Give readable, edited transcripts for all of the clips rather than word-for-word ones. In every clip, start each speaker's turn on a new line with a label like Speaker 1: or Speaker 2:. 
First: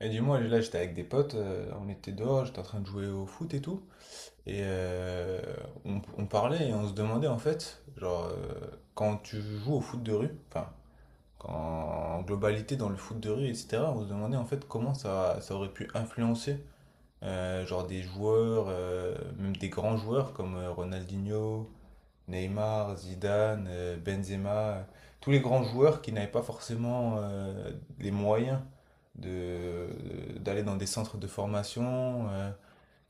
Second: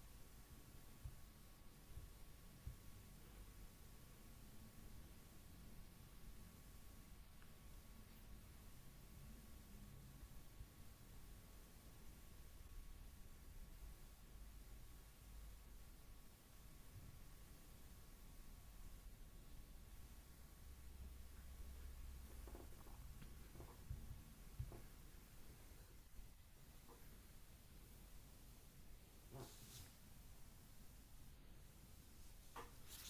Speaker 1: Et dis-moi, là j'étais avec des potes, on était dehors, j'étais en train de jouer au foot et tout, et on parlait et on se demandait en fait, genre, quand tu joues au foot de rue, enfin, en globalité dans le foot de rue, etc., on se demandait en fait comment ça, ça aurait pu influencer, genre des joueurs, même des grands joueurs comme Ronaldinho, Neymar, Zidane, Benzema, tous les grands joueurs qui n'avaient pas forcément les moyens de, d'aller dans des centres de formation,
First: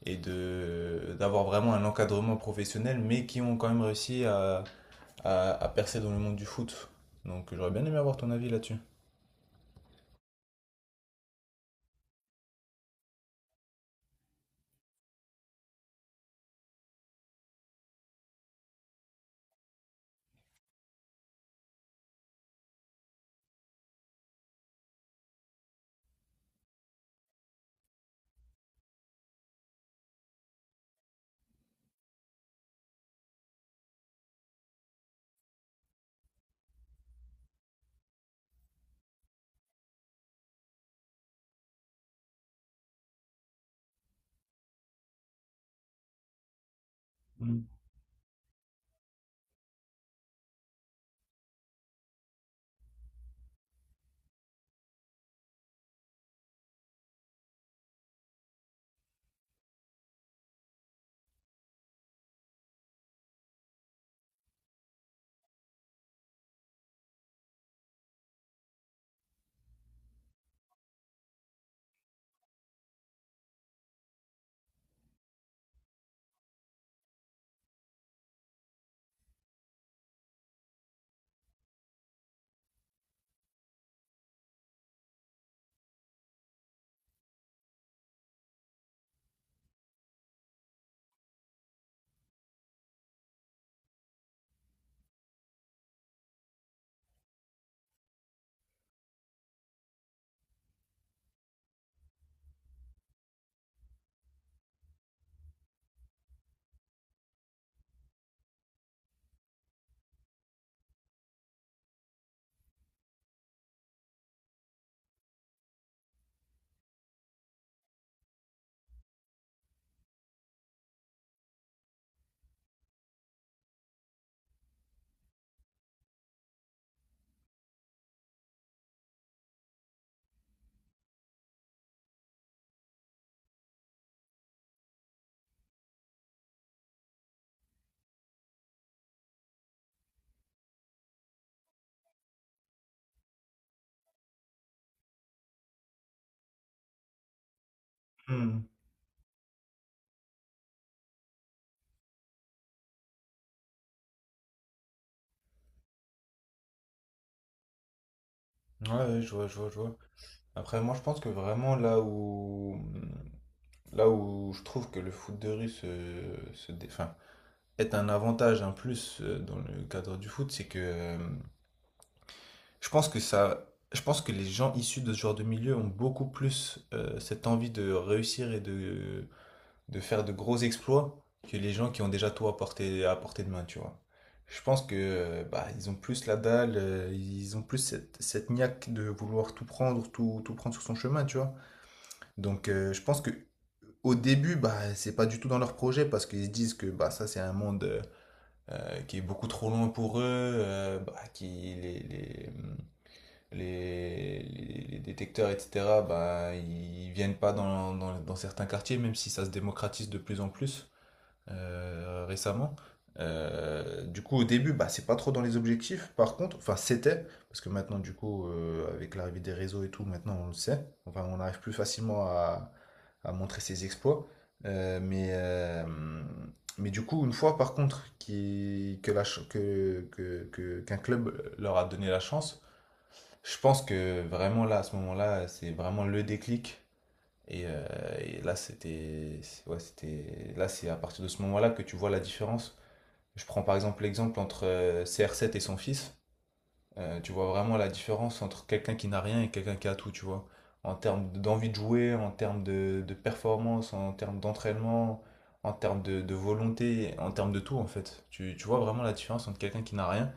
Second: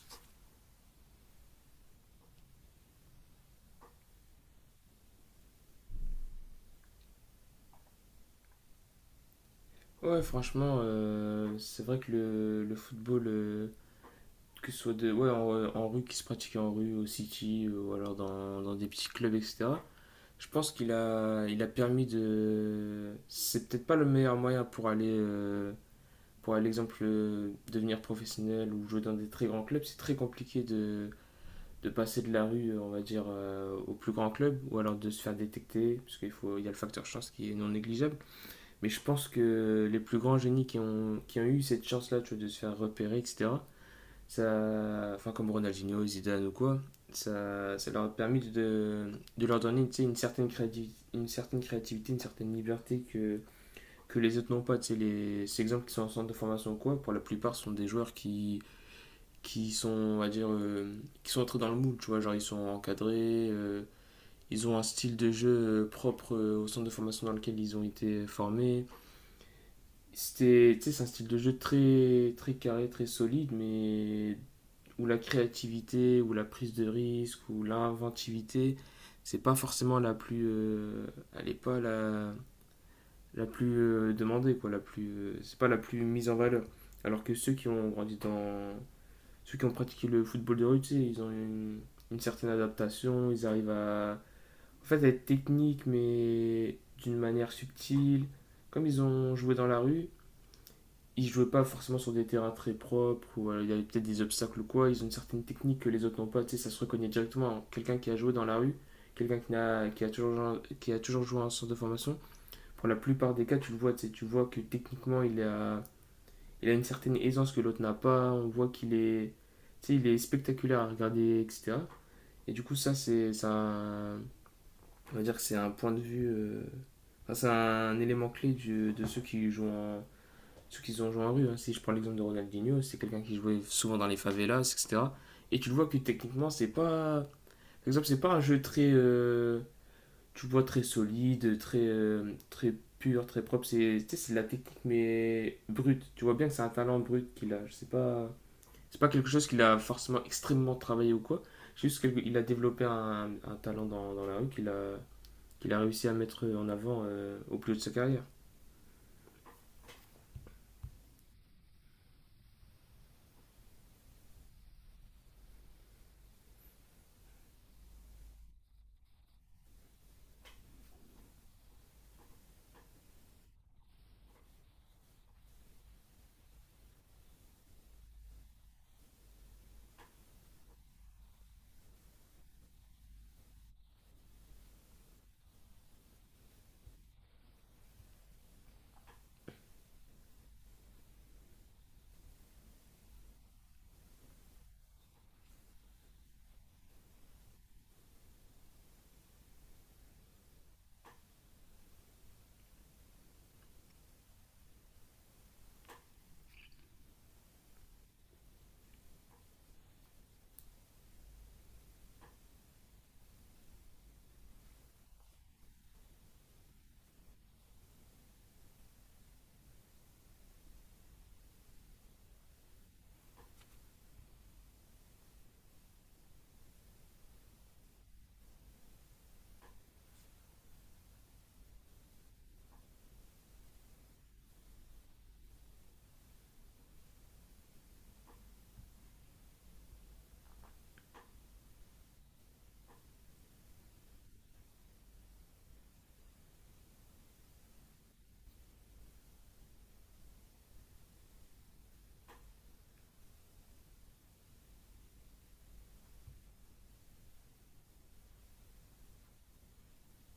Speaker 1: et d'avoir vraiment un encadrement professionnel, mais qui ont quand même réussi à, à percer dans le monde du foot. Donc j'aurais bien aimé avoir ton avis là-dessus.
Speaker 2: Ouais, franchement, c'est vrai que le football, que ce soit de, ouais, en rue, qui se pratique en rue, au city, ou alors dans des petits clubs, etc. Je pense qu'il a permis de... C'est peut-être pas le meilleur moyen pour aller, pour à l'exemple, devenir professionnel ou jouer dans des très grands clubs. C'est très compliqué de passer de la rue, on va dire, au plus grand club, ou alors de se faire détecter, parce qu'il faut, il y a le facteur chance qui est non négligeable. Mais je pense que les plus grands génies qui ont eu cette chance-là, tu vois, de se faire repérer, etc. Ça, enfin, comme Ronaldinho, Zidane ou quoi,
Speaker 1: Mm.
Speaker 2: ça leur a permis de leur donner, tu sais, une certaine créativité, une certaine créativité, une certaine liberté que les autres n'ont pas. Tu sais, les, ces exemples qui sont en centre de formation ou quoi, pour la plupart, sont des joueurs qui sont, on va dire, qui sont entrés dans le moule, tu vois, genre ils sont encadrés, ils ont un style de jeu propre au centre de formation dans lequel ils ont été formés. C'était, tu sais, c'est un style de jeu très, très carré, très solide, mais où la créativité, où la prise de risque, où l'inventivité, c'est pas forcément la plus, elle est pas la, la plus demandée, quoi, la plus, c'est pas la plus mise en valeur. Alors que ceux qui ont grandi dans, ceux qui ont pratiqué le football de rue, tu sais, ils ont une certaine adaptation, ils arrivent à, en fait, à être techniques, mais d'une manière subtile. Comme ils ont joué dans la rue, ils jouaient pas forcément sur des terrains très propres ou il y avait peut-être des obstacles ou quoi. Ils ont une certaine technique que les autres n'ont pas. Tu sais, ça se reconnaît directement. Quelqu'un qui a joué dans la rue, quelqu'un qui, a toujours, qui a toujours joué en centre de formation, pour la plupart des cas, tu le vois. Tu sais, tu vois que techniquement, il a une certaine aisance que l'autre n'a pas. On voit qu'il est, tu sais, il est spectaculaire à regarder, etc. Et du coup, ça, c'est un, on va dire que c'est un point de vue. Enfin, c'est un élément clé de ceux qui jouent en, ceux qui ont joué en rue, hein. Si je prends l'exemple de Ronaldinho, c'est quelqu'un qui jouait souvent dans les favelas, etc. Et tu le vois que techniquement, c'est pas. Par exemple, c'est pas un jeu très. Tu vois, très solide, très, très pur, très propre. C'est tu sais, c'est de la technique, mais brute. Tu vois bien que c'est un talent brut qu'il a. Je sais pas.
Speaker 1: Hmm.
Speaker 2: C'est pas quelque chose qu'il a forcément extrêmement travaillé ou quoi. C'est juste qu'il a développé un talent dans, dans la rue qu'il a, qu'il a réussi à mettre en avant au plus haut de sa carrière.
Speaker 1: Ouais, ouais, je vois, je vois, je vois. Après, moi, je pense que vraiment là où je trouve que le foot de rue se, enfin, être un avantage, un plus, dans le cadre du foot, c'est que je pense que ça, je pense que les gens issus de ce genre de milieu ont beaucoup plus, cette envie de réussir et de faire de gros exploits que les gens qui ont déjà tout à portée de main, tu vois. Je pense que bah, ils ont plus la dalle, ils ont plus cette, cette niaque de vouloir tout prendre, tout, tout prendre sur son chemin, tu vois. Donc je pense que au début, bah, c'est pas du tout dans leur projet parce qu'ils se disent que bah, ça c'est un monde, qui est beaucoup trop loin pour eux, bah, qui les, les, les détecteurs, etc., bah, ils viennent pas dans certains quartiers, même si ça se démocratise de plus en plus récemment. Du coup, au début, bah, c'est pas trop dans les objectifs. Par contre, enfin, c'était, parce que maintenant, du coup, avec l'arrivée des réseaux et tout, maintenant, on le sait. Enfin, on arrive plus facilement à montrer ses exploits. Euh, mais, euh, mais du coup, une fois, par contre, qui, que la, ch- que- qu'un club leur a donné la chance, je pense que vraiment là, à ce moment-là, c'est vraiment le déclic et, euh, et là, ouais, c'était, là, c'est à partir de ce moment-là que tu vois la différence. Je prends par exemple l'exemple entre CR7 et son fils. Tu vois vraiment la différence entre quelqu'un qui n'a rien et quelqu'un qui a tout, tu vois. En termes d'envie de jouer, en termes de performance, en termes d'entraînement, en termes de volonté, en termes de tout, en fait. Tu vois vraiment la différence entre quelqu'un qui n'a rien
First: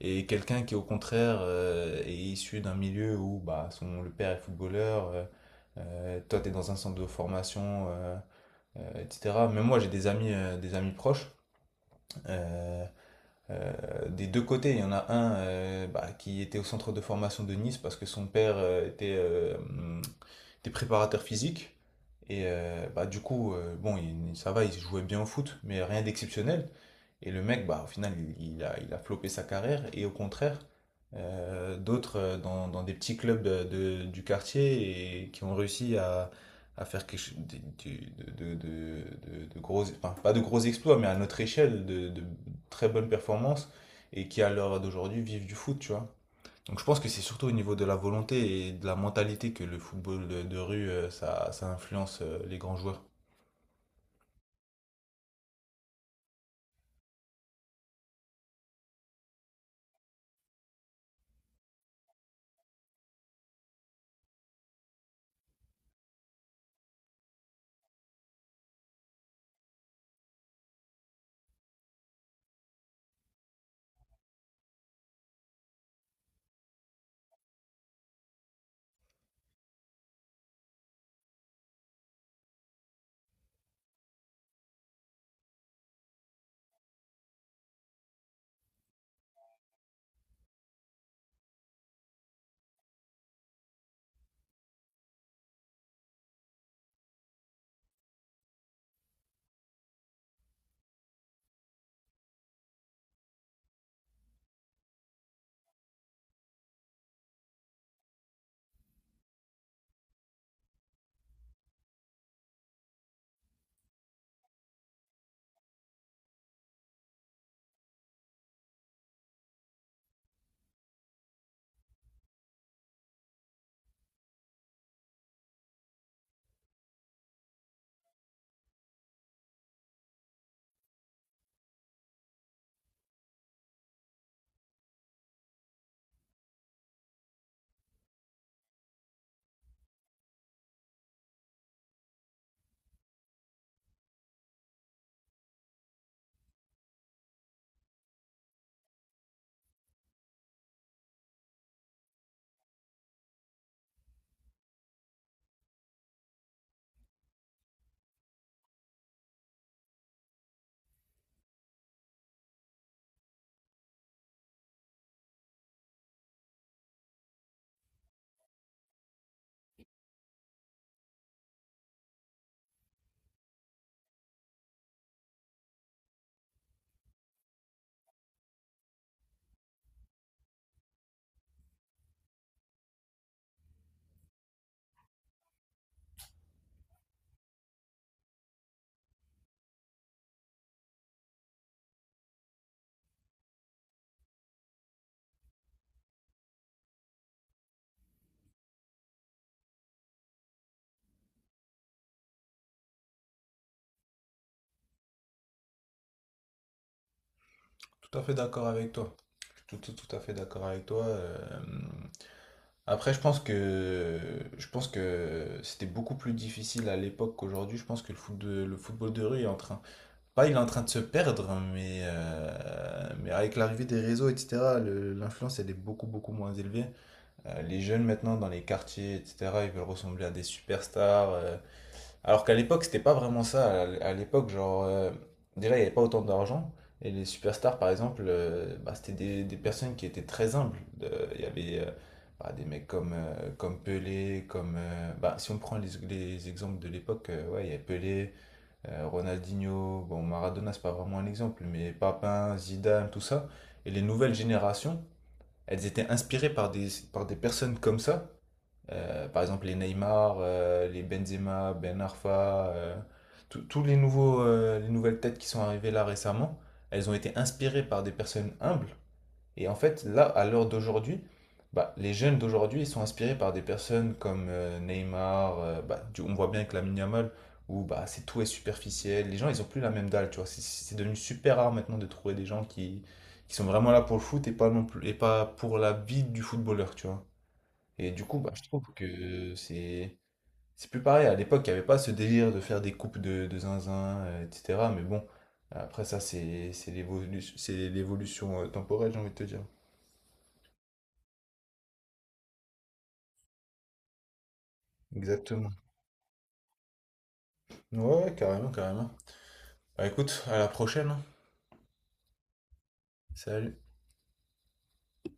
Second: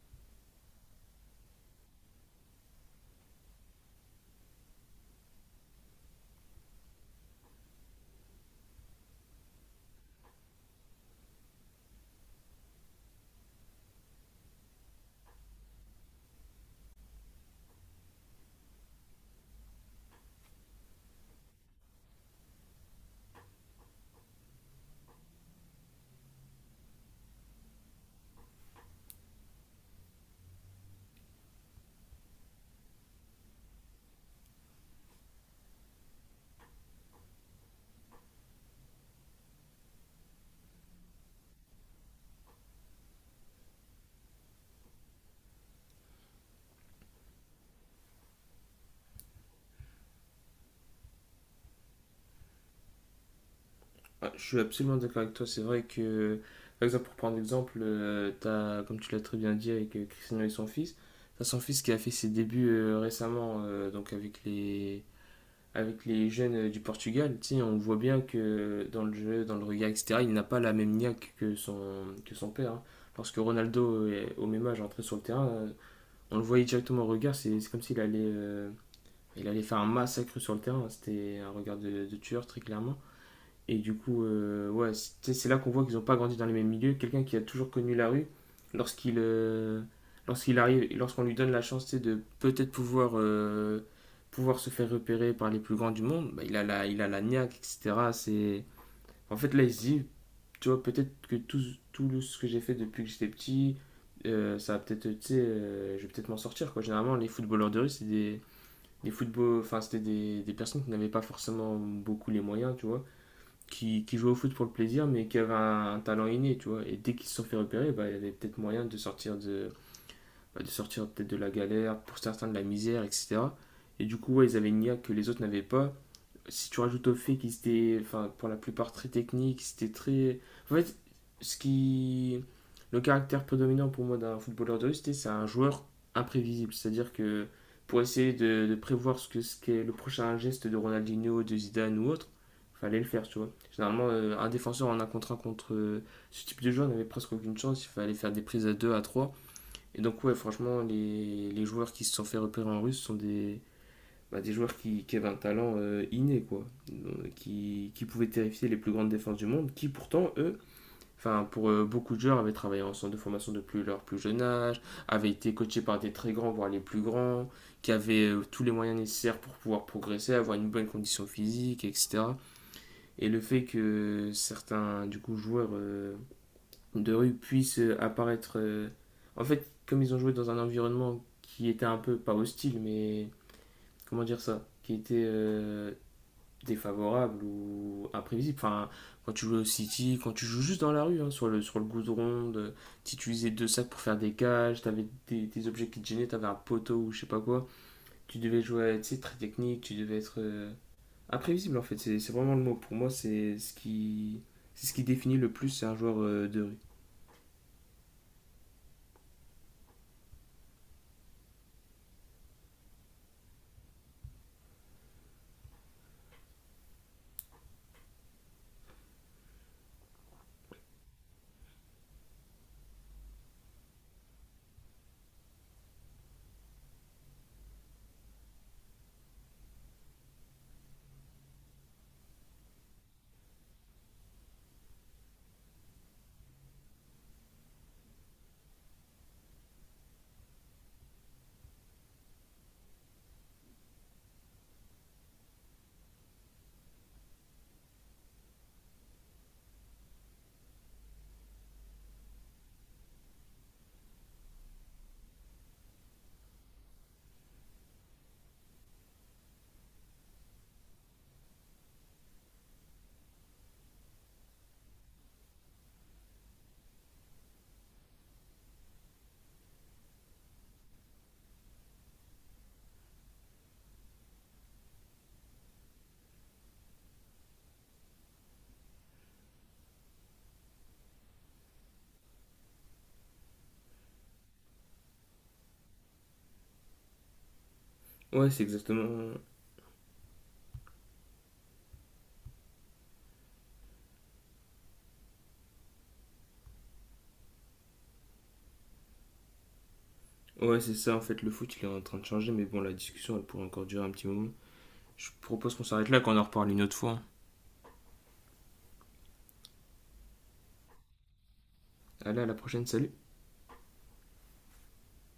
Speaker 1: et quelqu'un qui, au contraire, est issu d'un milieu où bah, le père est footballeur, toi, tu es dans un centre de formation, etc. Mais moi, j'ai des amis proches, euh, des deux côtés, il y en a un, bah, qui était au centre de formation de Nice parce que son père, était, était préparateur physique. Et bah, du coup, bon, ça va, il jouait bien au foot, mais rien d'exceptionnel. Et le mec, bah, au final, il a flopé sa carrière. Et au contraire, d'autres, dans, dans des petits clubs du quartier et qui ont réussi à faire quelque chose de gros, enfin, pas de gros exploits, mais à notre échelle, de très bonnes performances et qui, à l'heure d'aujourd'hui, vivent du foot, tu vois. Donc je pense que c'est surtout au niveau de la volonté et de la mentalité que le football de rue, ça, ça influence, les grands joueurs.
Speaker 2: Ah, je suis absolument d'accord avec toi. C'est vrai que, par exemple, pour prendre l'exemple, t'as, comme tu l'as très bien dit avec Cristiano et son fils, t'as son fils qui a fait ses débuts récemment, donc avec les jeunes du Portugal. Tu sais, on voit bien que dans le jeu, dans le regard, etc., il n'a pas la même niaque que son père, hein. Lorsque Ronaldo, au même âge, entrait sur le terrain, on le voyait directement au regard. C'est comme s'il allait, il allait faire un massacre sur le terrain. C'était un regard de tueur, très clairement. Et du coup, ouais, c'est là qu'on voit qu'ils n'ont pas grandi dans les mêmes milieux. Quelqu'un qui a toujours connu la rue, lorsqu'il euh, lorsqu'il arrive, et lorsqu'on lui donne la chance tu sais, de peut-être pouvoir, pouvoir se faire repérer par les plus grands du monde, bah, il a la niaque, etc. C'est... En fait, là, il se dit, tu vois, peut-être que tout, tout ce que j'ai fait depuis que j'étais petit, ça va peut-être, tu sais, je vais peut-être m'en sortir, quoi. Généralement, les footballeurs de rue, c'est des football, enfin, c'était des personnes qui n'avaient pas forcément beaucoup les moyens, tu vois qui jouait au foot pour le plaisir, mais qui avait un talent inné, tu vois. Et dès qu'ils se sont fait repérer, bah, il y avait peut-être moyen de sortir de, bah, de sortir peut-être de la galère, pour certains de la misère, etc. Et du coup, ouais, ils avaient une IA que les autres n'avaient pas, si tu rajoutes au fait qu'ils étaient, enfin, pour la plupart très techniques, c'était très. En fait, ce qui. Le caractère prédominant pour moi d'un footballeur de rue, c'est un joueur imprévisible. C'est-à-dire que pour essayer de prévoir ce qu'est le prochain geste de Ronaldinho, de Zidane ou autre, fallait le faire, tu vois. Généralement, un défenseur en un contre ce type de joueur n'avait presque aucune chance. Il fallait faire des prises à 2, à 3. Et donc, ouais, franchement, les joueurs qui se sont fait repérer en russe sont des, bah, des joueurs qui avaient un talent inné, quoi, qui pouvaient terrifier les plus grandes défenses du monde, qui pourtant, eux, enfin pour beaucoup de joueurs, avaient travaillé en centre de formation depuis leur plus jeune âge, avaient été coachés par des très grands, voire les plus grands, qui avaient tous les moyens nécessaires pour pouvoir progresser, avoir une bonne condition physique, etc. Et le fait que certains du coup joueurs de rue puissent apparaître, en fait, comme ils ont joué dans un environnement qui était un peu pas hostile, mais comment dire ça, qui était défavorable ou imprévisible. Enfin, quand tu joues au City, quand tu joues juste dans la rue, hein, sur le goudron, de, si tu utilisais deux sacs pour faire des cages, t'avais des objets qui te gênaient, t'avais un poteau ou je sais pas quoi. Tu devais jouer, tu sais, très technique, tu devais être imprévisible en fait. C'est vraiment le mot. Pour moi, c'est ce qui définit le plus un joueur de rue.
Speaker 1: Tout à fait d'accord avec toi. Je suis tout à fait d'accord avec toi. Après, je pense que c'était beaucoup plus difficile à l'époque qu'aujourd'hui. Je pense que le football de rue est en train, pas il est en train de se perdre, mais avec l'arrivée des réseaux, etc., l'influence elle est beaucoup moins élevée. Les jeunes maintenant dans les quartiers, etc., ils veulent ressembler à des superstars. Alors qu'à l'époque, c'était pas vraiment ça. À l'époque, genre, déjà, il n'y avait pas autant d'argent. Et les superstars, par exemple, bah, c'était des personnes qui étaient très humbles. Il y avait bah, des mecs comme, comme Pelé, comme, bah, si on prend les exemples de l'époque, ouais, il y avait Pelé, Ronaldinho, bon, Maradona, c'est pas vraiment un exemple, mais Papin, Zidane, tout ça. Et les nouvelles générations, elles étaient inspirées par des personnes comme ça, par exemple, les Neymar, les Benzema, Ben Arfa, tous les nouveaux, les nouvelles têtes qui sont arrivées là récemment, elles ont été inspirées par des personnes humbles. Et en fait, là, à l'heure d'aujourd'hui, bah, les jeunes d'aujourd'hui, ils sont inspirés par des personnes comme Neymar. Bah, on voit bien avec Lamine Yamal, où bah, c'est tout est superficiel. Les gens, ils ont plus la même dalle, tu vois. C'est devenu super rare maintenant de trouver des gens qui sont vraiment là pour le foot et pas, non plus, et pas pour la vie du footballeur, tu vois. Et du coup,
Speaker 2: Ouais,
Speaker 1: bah, je
Speaker 2: c'est
Speaker 1: trouve
Speaker 2: exactement.
Speaker 1: que c'est plus pareil. À l'époque, il n'y avait pas ce délire de faire des coupes de zinzin, etc. Mais bon, après ça, c'est l'évolution, c'est l'évolution, temporelle, j'ai envie de te dire.
Speaker 2: Ouais, c'est ça en fait. Le foot, il est en train de changer, mais bon, la discussion, elle pourrait encore durer un petit moment. Je
Speaker 1: Exactement.
Speaker 2: propose qu'on s'arrête là, qu'on en reparle une autre fois.
Speaker 1: Ouais, ouais, carrément, carrément. Bah écoute, à la prochaine, hein.
Speaker 2: Allez, à la prochaine, salut!
Speaker 1: Salut.